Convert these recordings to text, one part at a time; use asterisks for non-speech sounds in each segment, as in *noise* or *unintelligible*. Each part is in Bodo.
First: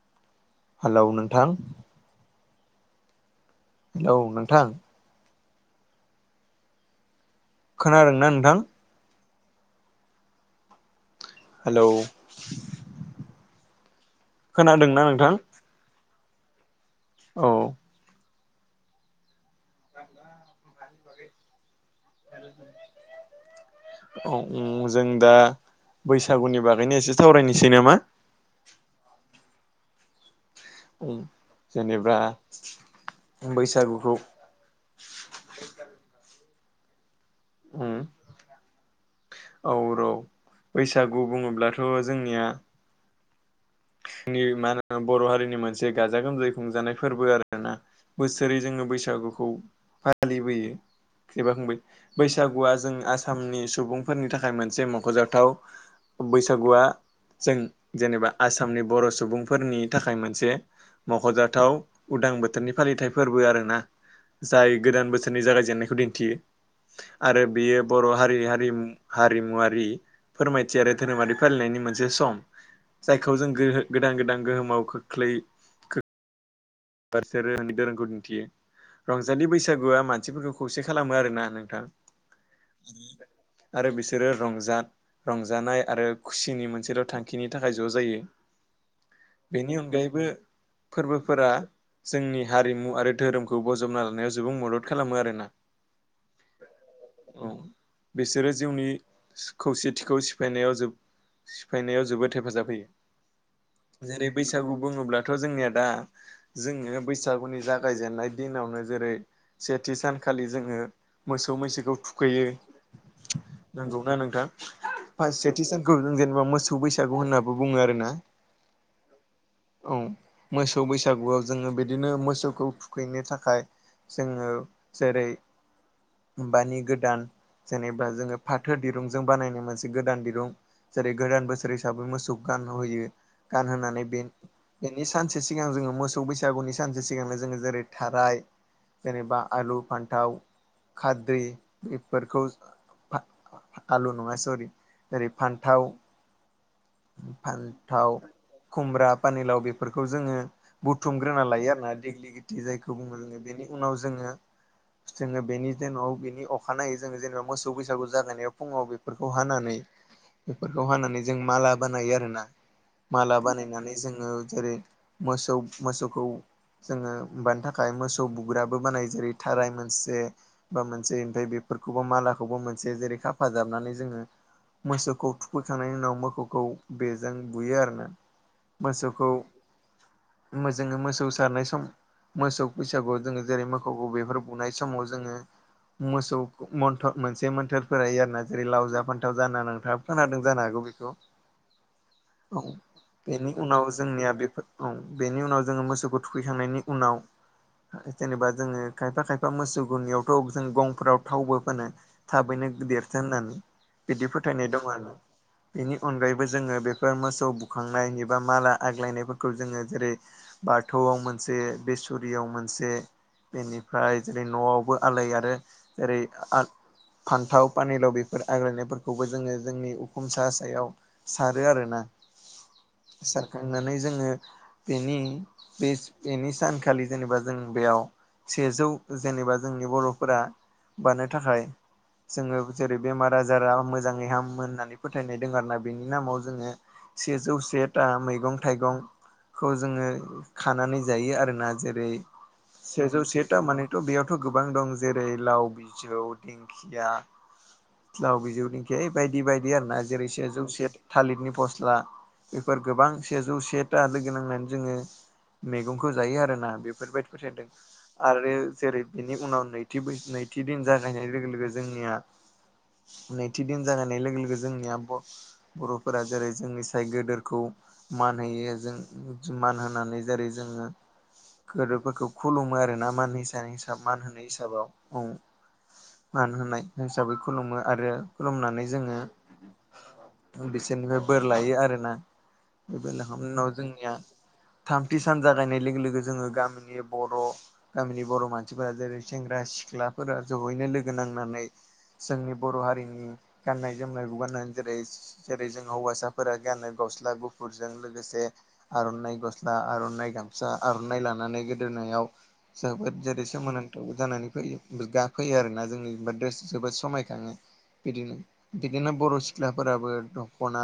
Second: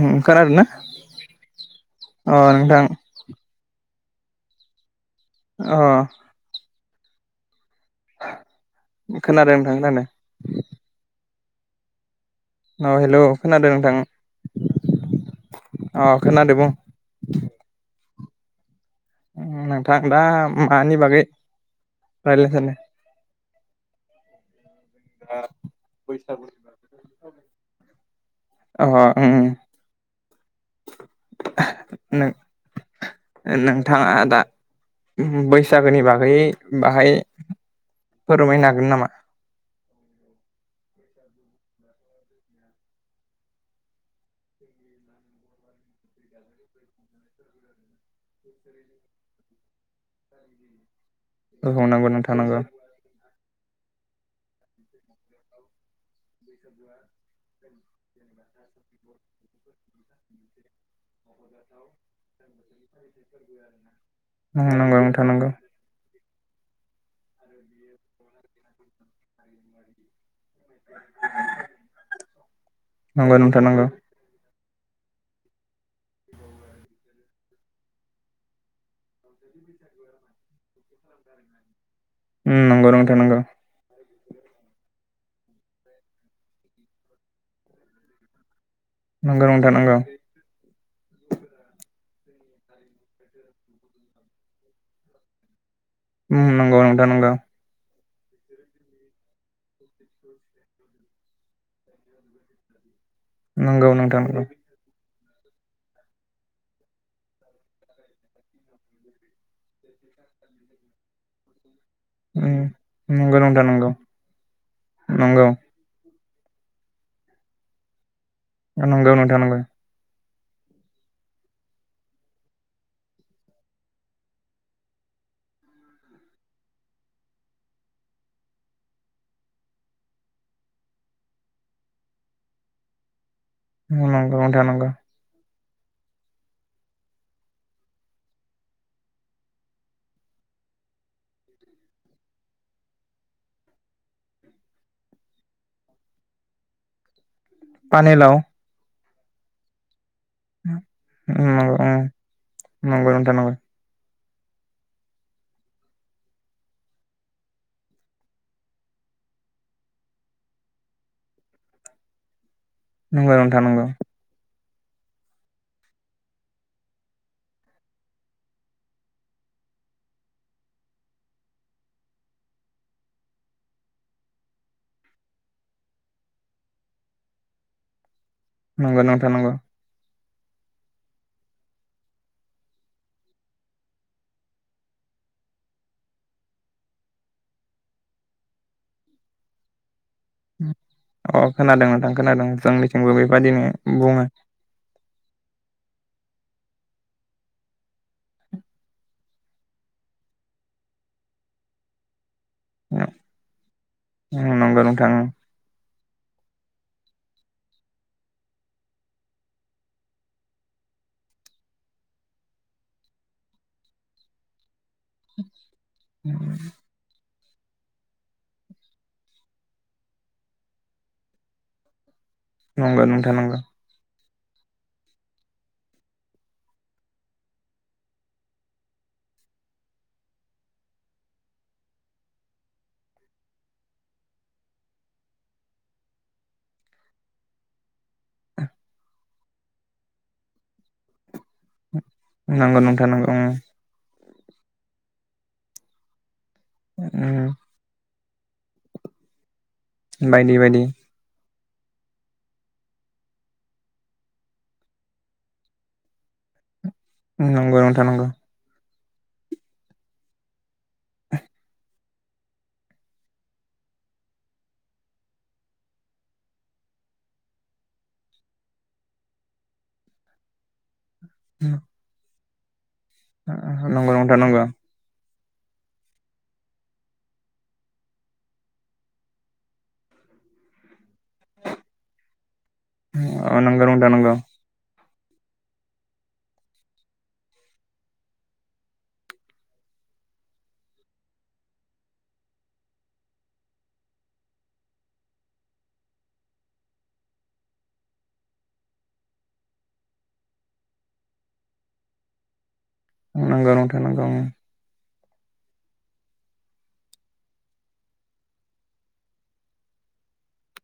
उम खोनादोंना हेलौ नोंथां अ नोंथां औ नोंथां अह खोनादोंना नोंथां खोनादों नोंथां खोनादो हेलौ अ हेलौ खोनादों नोंथां खोनादोंना नोंथां अ खोनादों बुं औ नोंथां दा मानि बागै रायलायनो सानदों ओम जों दा बैसागुनि बागैनो एसे सावरायनोसै नामा अ ओं ओं उम जेनेबा बैसागुखौ नो-नोंथाङा दा बैसागोनि बागै बाहाय उम फोरमायनो हागोन नामा औ रौ बैसागु बुङोब्लाथ' जोंनिया नि मा होनो बर' हारिनि मोनसे गाजा गोमजायै खुंजानाय फोरबो आरोना बोसोरै जोङो बैसागुखौ फालिबोयो एबा औ खुबोयो नंगौ नोंथां नंगौ बैसागुआ जों आ आसामनि सुबुंफोरनि थाखाय मोनसे मख'जाथाव बैसागुआ जों जेनेबा आसामनि बर' सुबुंफोरनि थाखाय मोनसे मख'जाथाव उदां बोथोरनि फालिथाय फोरबो आरोना उम जाय नंगौ गोदान नोंथां बोसोरनि नंगौ जागायजेननायखौ दिन्थियो आरो बियो बर' हारि हारि हारिमुवारि फोरमायथि आरो धोरोमारि फालिनायनि मोनसे सम खौ नंगौ जों नोंथां गो नंगौ गोदान गोदान गोहोमाव खोख्लै खोख्लै बारसे रोनि दो *inaudible* रोंखौ दिन्थियो रंजालि बैसागुआ मानसिफोरखौ खौसे खालामो आरोना नोंथां उम नंगौ आरो नोंथां नंगौ आरो बिसोरो बिसोरो रंजा रंजानाय आरो खुसिनि मोनसेल' थांखिनि थाखाय ज' जायो नंगौ नोंथां बेनि नंगौ अनगायैबो फोरबोफोरा जोंनि हारिमु आरो धोरोमखौ बजबना लानायाव जोबोद मदद खालामो आरोना उम नंगौ नोंथां नंगौ औ बिसोरो जिउनि खौसेथिखौ सिफायनायाव सिफायनायाव जोबोद हेफाजाब होयो नंगौ नोंथां जेरै नंगौ बैसागु बुङोब्लाथ' जोंनिया दा जोङो बैसागुनि जागायजेननाय दिनावनो जेरै सेथि सानखालि जोङो मोसौ मोसौ मैसोखौ थुखैयो उम नंगौ नोंथां नंगौ नोंगौना नोंथां नंगौ फास सेथि सानखौ जों जेनेबा मोसौ बैसागु होननानै बुङो आरो ना नंगौ नोंथां नांगौ मोसौ बैसागुआव जोङो बिदिनो मोसौखौ थुखैनो थाखाय जोङो जेरै बानि गोदान जेनेबा जोङो फाथो दिरुंजों बानायनाय मोनसे गोदान दिरुं जेरै गोदान बोसोर हिसाबै मोसौखो गान होयो गानहोनानै बे नंगौ नोंथां नंगौ बेनि सानसे सिगां सिगां जोङो मोसौ बैसागुनि सानसे सिगांनो जोङो जेरै थाराय जेनेबा आलु फान्थाव खाद्रि बेफोरखौ खा *inaudible* आलु नङा सरि ओरै फान्थाव फानथाव पानिलाव खुमब्रा पानिलाव बेफोरखौ खौ जोङो बुथुमग्रोना नंगौ लायो आरोना ओं देग्लि लिथि जायखौ नंगौ बुङो नोंथां रोङो नंगौ बेनि उनाव जोङो *inaudible* जोङो बेनि जेनाव बिनि अखानायै जोङो जेनेबा मोसौ बैसागु जागायनायाव फुङाव बेफोरखौ हानानै बेफोरखौ हानानै जों माला बानायो आरोना नंगौ माला नोंथां नंगौ बानायनानै जोङो जेरै मोसौ मोसौखौ जोङो मानि थाखाय मोसौ बुग्राबो बानायो जेरै थाराय मोनसे बा मोनसे ओमफ्राय बे फोरखौबो मालाखौबो मोनसे जेरै खाफााजाबनानै जोङो मोसौखौ थुखैखांनायनि उनाव मोसौ खौ बेजों बुयो आरोना नंगौ मोसौखौ नोंथां नंगौ जोङो मोसौ सारनाय सम मोसौ बैसागु जोङो जेरै मोसौ बेफोर बुनाय समाव जोङो मोसौथ मोनसे मोन्थोरफोरा आरो ना जेरै लावजा फान्थाव जाना नथ खोनादों जानो हागौ बेखौ अ खोनादों नोंथां खोनादों औ जोंनिथिंबो बेनि बेबायदिनो उनाव बुङो जोंनिया बेफोर औ बेनि उनाव जोङो मोसौखौ थुखैखांनायनि उनाव जेनेबा जोङो खायफा खायफा मोसौ गुनियावथ' जों गंफोराव थावबो फोनो थाबैनो देरथो होननानै बिदि फोथायनाय नंगौ दं नोंथां आरो बेनि अनगायैबो जोङो बेफोर मोसौ बुखांनाय एबा माला आग्लायनायफोरखौ जोङो जेरै बाथौ थुआव मोनसे बेसुरियाव मोनसे बेनिफ्राय जेरै न'आवबो आलै आरो जेरै फान्थाव पानिलाव बेफोर आग्लायनायफोरखौबो जोङो जोंनि उखुम सा सायाव सारो आरोना नंगौ नोंथां नंगौ सारखांनानै जोङो बेनि बेस बेनि सानखालि जेनेबा जों बेयाव सेजौ जेनेबा जोंनि बर'फोरा बारनो थाखाय जोङो जेरै बेमार आजारा मोजाङै हामो होननानै फोथायनाय दोङो आरो ना बेनि नामाव जोङो सेजौ सेथा मैगं- थाइगं खौ जोङो खानानै जायो आरोना जेरै नंगौ नोंथां सेजौ नंगौ सेथा मानेथ' बेयाव थ गोबां दं जेरै लाव बिजौ ओं दिंखिया ओम लाव बिजौनिखे ओइ बायदि बायदि आरोना जेरै से बायदि जौस बायदि थालिदनि फस्ला बेफोर गोबां सेजौ सेटा लोगो नांनानै जोङो मेगंखो जायो आरो ना बेफोरबायदिफोर फोथायदों नंगौ नोंथां नंगौ आरो जेरै बेनि उनाव नैथि बै नैथि दिन जागायनाय लोगो लोगो जोंनिया नैथि दिन जाहोनाय लोगो लोगो जोंनि आब' बर'फोरा जेरै जोंनि साय गोदोरखौ मान होयो जों *unintelligible* मान होनानै जेरै जों ङो गोदोरफोरखौ खुलुमो आरोना मान हिसा हिसाब नंगौ मान नोंथां होनाय नंगौ हिसाबाव औ मान होनाय हिसाबै खुलुमो आरो खुलुमनानै जोङो उम बिसोरनिफ्राय बोर लायो आरोना *unintelligible* लाखांनायनि अ उनाव नंगौ नोंथां जोंनिया नंगौ थाम थि सान जागायनाय लोगो लोगो जोङो गामिनि बर' गामिनि बर' मानसिफोरा जेरै सेंग्रा सिख्ला फोरा जहैनो लोगो नांनानै जोंनि बर' हारिनि गान्नाय जोमनायखौ गाननानै जेरै जेरै जों हौवासाफोरा गानो गस्ला गुफुरजों लोगोसे आर'नाइ गस्ला आर'नाइ ग गामसा आर'नाइ लानानै गोदोनायाव जोबोद जेरै नंगौ नोंथां सोमोनांथाव नंगौ जानानै फैयो *unintelligible* फैयो आरोना जोंनिबा द्रेस जोबोद समायखाङो बिदिनो बिदिनो बर' सिख्लाफोराबो दख'ना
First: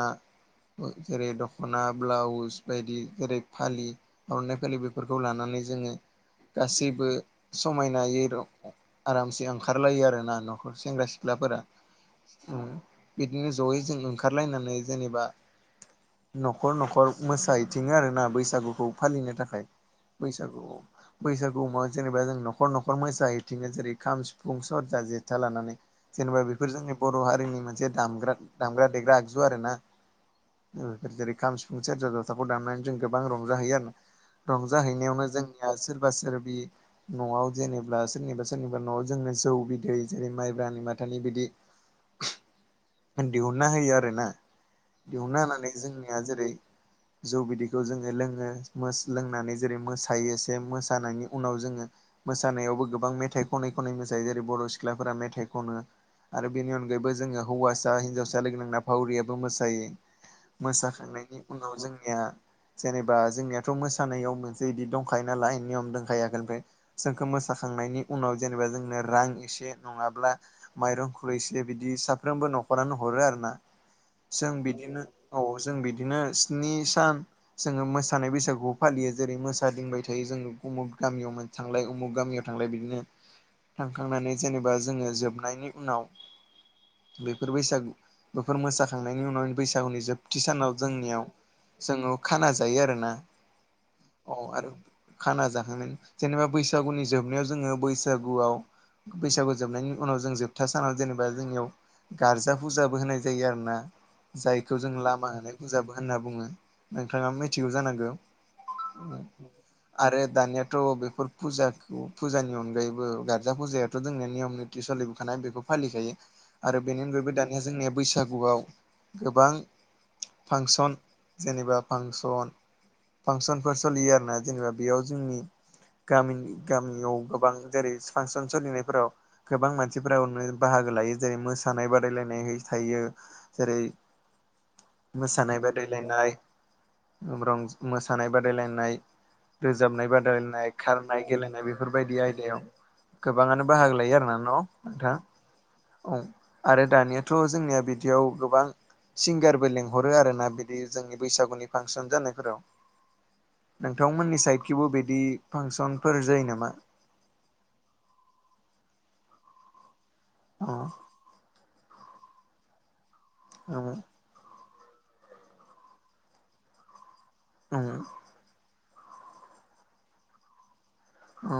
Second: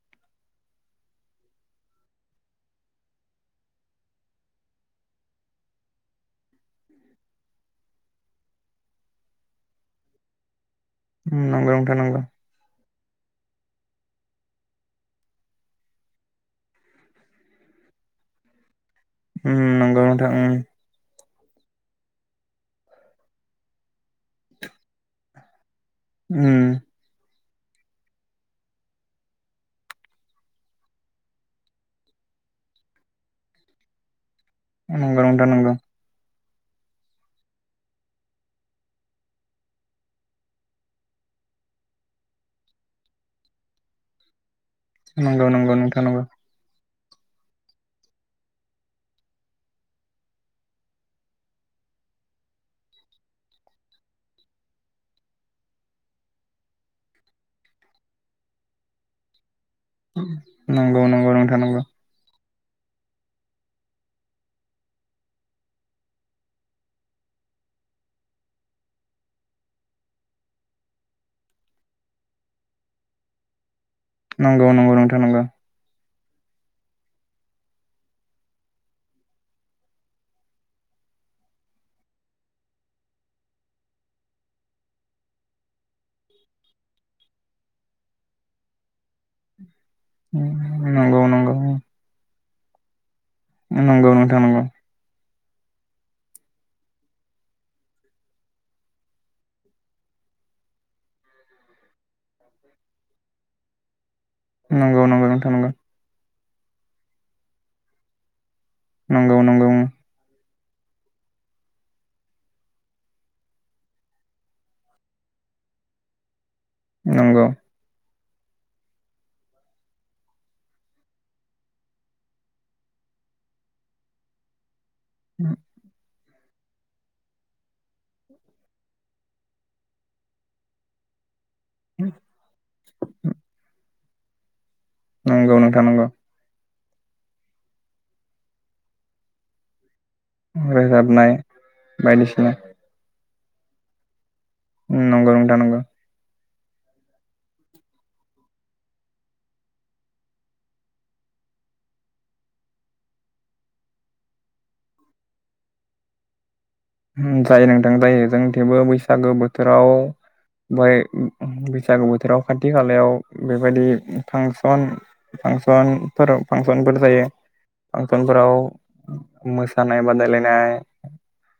ओ जेरै दख'ना ब्लाउस बायदि जेरै फालि आर'नाइ फालि बेफोरखौ लानान जोङो गासैबो समायनायै र आरामसे ओंखारलायो आरो ना न' खर सेंग्रा ओम सिख्लाफोरा नंगौ नोंथां नंगौ उम बिदिनो ज'यै जों ओंख खारलायनानै जेनेबा न'खर न'खर मोसाहैथिङो आरोना बैसागुखौ फालिनो ओम थाखाय नंगौ नोंथां ओम बैसागुआव बैसागु मा जेनेबा जों न'खर न'खर मोसाहैथिङो जेरै खाम सिफुं सेतजा जेथा लानानै जेनेबा ओम बेफोर जोंनि बर' हारिनि मोनसे दाम दामग्रा देग्रा आगजु आरोना उम फोर जेरै खाम सिफुं सेरजा जथाखौ दामनानै जों गोबां रंजाहैयो आरोना नंगौ रंजाहैनायावनो नोंथां जोंनिया नंगौ सोरबा सोर बि न'आव जेनेब्ला सोरनिबा सोरनिबा न'आव जोंनो जौ बिदै जेरै माइब्रानि माथानि बिदि *unintelligible* दिहुनना होयो आरोना दिहुनना नंगौ होनानै नंगौ नोंथां जोंनिया नंगौ जेरै जौ बिदिखौ जोङो लोङो मोस लोंनानै जेरै मोसायो से मोसानायनि उनाव जोङो मोसानायावबो गोबां मेथाइ खनै खनै मोसायो जेरै बर' सिख्लाफोरा मेथाइ खनो आरो बेनि अनगायैबो जोङो हौवासा हिनजावस सा लोगो नांना भावरियाबो मोसायो नंगौ नंगौ मोसाखांनायनि नोंथां उनाव नंगौ जोंनिया जेनेबा जोंनियाथ' मोसानायाव मोनसे इदि दंखायो नालाय नियम दंखायो आगोल ओमफ्राय जोंखो मोसाखां नायनि उनाव जेनेबा जोंनो रां एसे नङाब्ला माइरं एसे बिदि साफ्रोबो न'खरानो नख हरो आरोना जों नंगौ नंगौ बिदिनो नोंथां नंगौ औ जों बि दिनो स्नि सान जोङो मोसानाय बैसागुबो फालियो जेरै मोसादिंबाय थायो जोङो गुमुग गामियाव मोन थांलाय उमुख गामियाव थांलाय बिदिनो थांखांनानै जेनेबा जोङो जोबनायनि उनाव बेफोर बैसागु बेफोर मोसाखांनायनि उनाव बैसागुनि जोबथि सानाव नंगौ जोंनियाव नंगौ जोङो खाना जायो आरोना। नंगौ अ नोंथां नंगौ। आरो खाना जाखांगोन जेनेबा बैसागुनि जोबनायाव जोङो बैसागुआव बैसागु जोबनायनि उनाव जों जोबथा सानाव जेनेबा जोंनियाव गारजा फुजाबो होनाय जायो आरो ना जायखौ जों नंगौ नंगौ नंगौ लामा *unintelligible* नोंथां होनना बुङो। नोंथाङा मिथिगौ जानांगौ। नंगौ नंगौ ओं आरो *unintelligible* बेफोर फुजा फुजानि अनगायैबो गारजा फुजायाथ' जोंनि नियम निथि सोलिबोखानाय बेखौ फालिखायो आरो बेनि अनगायैबो दा नंगौ बैसागुआव गोबां फांसन जेनेबा फांसन फांसनफोर सोलियो आरोना जेनेबा बेयाव जोंनि गामिनि गामियाव गोबां जेरै फांसन सोलिनायफोराव गोबां मानसिफोरानो बाहागो लायो। जेरै मोसानाय बादायलायनाय। थायो जेरै नंगौ मोसानाय नोंथां नंगौ बादायलायनाय रं मोसानाय बादायलायनाय रोजाबनाय बाद दायलायनाय खारनाय रोजाबनाय गेलेनाय बेफोरबायदि बायदिसिना आयदायाव गोबाङानो बाहागो लायो आरोना। नोंथां नंगौ नोंथां नंगौ। औ आरो दानियाथ' जोंनिया बिदियाव गोबां सिंगारबो लेंहरो आरो ना बिदि जोंनि बैसागुनि फांसन जानायफोराव। नोंथांमोननि साइदखिबो बिदि फांसनफोर जायो नामा? जायो नोंथां जायो जों थेवबो बैसागो बोथोराव औ बाय बैसागु बोथोराव खाथि खालायाव औ बेबायदि फां सन फांसनफोराव फांसनफोर जायो औ फांसनफोराव मोसानाय बादायलायनाय औ।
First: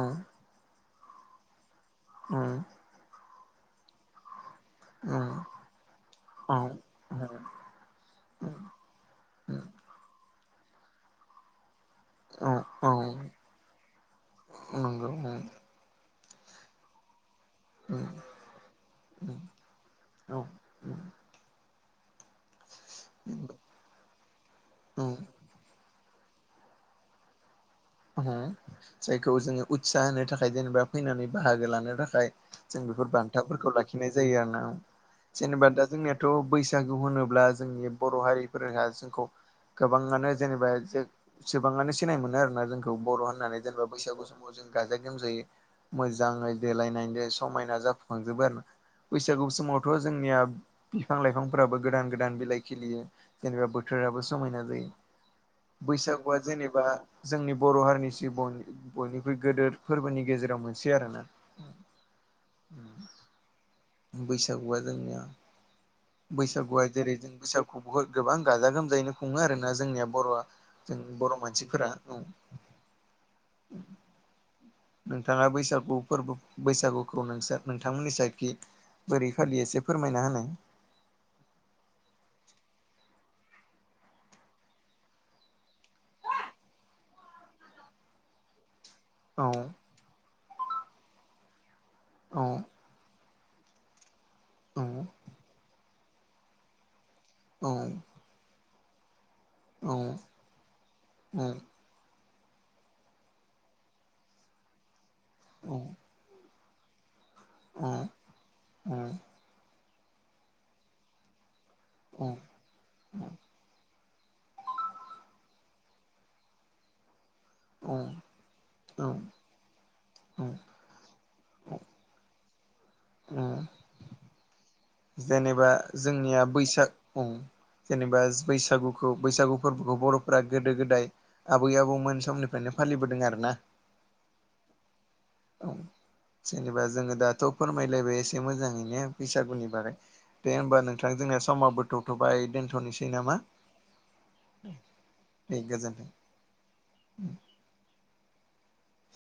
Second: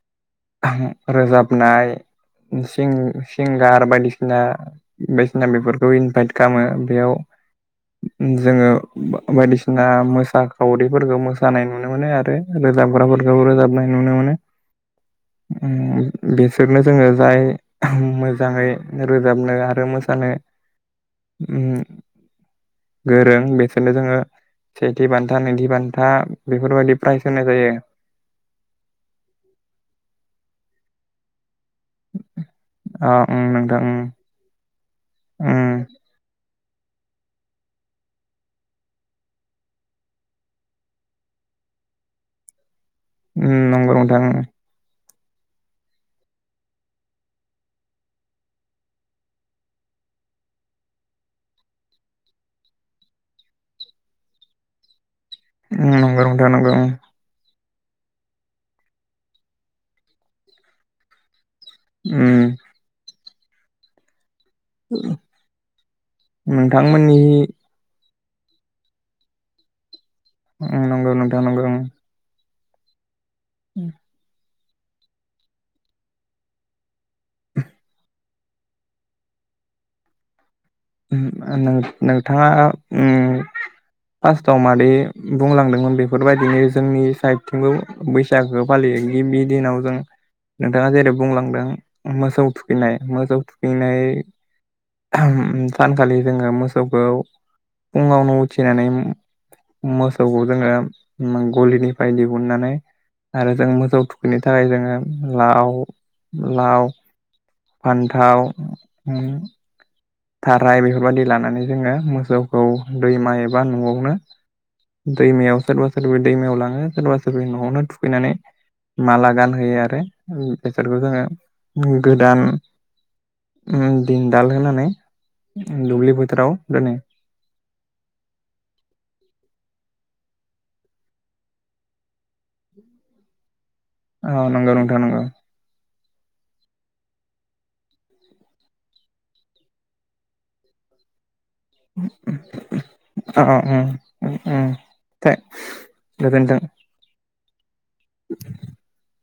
रोजाबनाय औ सिं-सिंगार बायदिसिना। बायदिसिना बेफोरखौ इनभाइट खालामो बेयाव जोङो औ बायदिसिना मोसा खावरिफोरखौ मोसानाय नुनो मोनो आरो औ औ रोजाबग्राफोरखौ रोजाबनाय नुनो मोनो। नंगौ औ ओम बिसोरनो जोङो जाय मोजाङै रोजाबनो आरो मोसानो ओम गोरों बेसोरनो जोङो औ सेथि बान्था नैथि बान था बेफोरबायदि प्राइज होनाय जायो। जायखौ जोङो उत्साह होनो थाखाय जेनेबा फैनानै बाहागो लानो। बेनि थाखाय जों अ बेफोर उम बान्था फोरखौ नोंथां उम लाखिनाय जायो आरोना जेनेबा दा जोंनिथ' बैसा सागु होनोब्ला जोंनि बर' हारिफोरहा जोंखौ गोबाङानो जेनेबा सिबाङानो सिनाय मोनो आरोना जों खौ बर' उम होननानै जेनेबा नंगौ नोंथां बैसागु समाव जों गाजा गोमजाङै मोजाङै देलायनायजों समायना जाफुंखांजोबो आरो। बैसागु समावथ' जोंनिया बिफां लाइफांफोराबो गोदान- गोदान बिलाइ खिलियो जेनेबा बोथोर फोराबो समायना जायो नंगौ बैसागुआ नोंथां नंगौ जेनेबा उम जोंनि बर' हारिनिसि बयनिख्रुइ गदेर फोरबोनि गेजेराव मोनसे आरोना। उम। बैसागुआ जोंनिया बैसागुआ जेरै जों नोंथांमोननि बैसागु बहुद गोबां गाजा -गोमजायैनो खुङो आरोना जोंनिया बर'आ उम जों नंगौ बर' नोंथां नंगौ मानसिफोरा औ। उम। नोंथाङा बैसागु फोरबो बैसागुखौ नोंसोर नोंथांमोननि साय बोरैखाालि एसे फोरमायना होनो। नों-नोंथाङा उम फार्स्टआव मादै बुंलांदोंमोन बेफोरबायदिनो जोंनि साइडथिंबो बैसागो फालियो गिबि औ दिनाव जों नोंथाङा जेरै बुंलांदों औ मोसौ थुखैनाय मोसौ थुखैनाय औ सानखालि जोङो मोसौखौ औ फुङावनो उथिनानै औ मोसौखौ जोङो औ गलिनिफ्राय दिहु दिहुननानै आरो जों मोजौ थुखैनो थाखाय जोङो लाव औ लाव, औ फान्थाव अम थाराय बेफोरबायाददि लानानै जोङो मोसौखौ दैमा एबा न'आवनो दैमायाव सोरबा सोरबा दैमायाव लाङो सोरबा सोरब न'आवनो औ थुखैनानै माला गानहोयो आरो औ बेसखौ जोङो गोदान औ उम दिन दाल होनानै जेनेबा दुब्लि जोंनिया बोथोराव दोनो बैसागु जेनेबा बैसागुखौ बैसागु फोरबोखौ बर'फोरा गोदो-गोदाय आबै-आबौमोन समनिफ्रायनो फालिबोदों आरो ना। औ नंगौ नोंथां नंगौ। जेनेबा जोङो दाथ' फोरमायलायबाय एसे मोजाङैनो बैसागुनि बारै दे हबा नोंथां जोंना स समाबो थ'थ'बाय दोनथ'नोसै नामा? अम दे गोजोनथों। *unintelligible*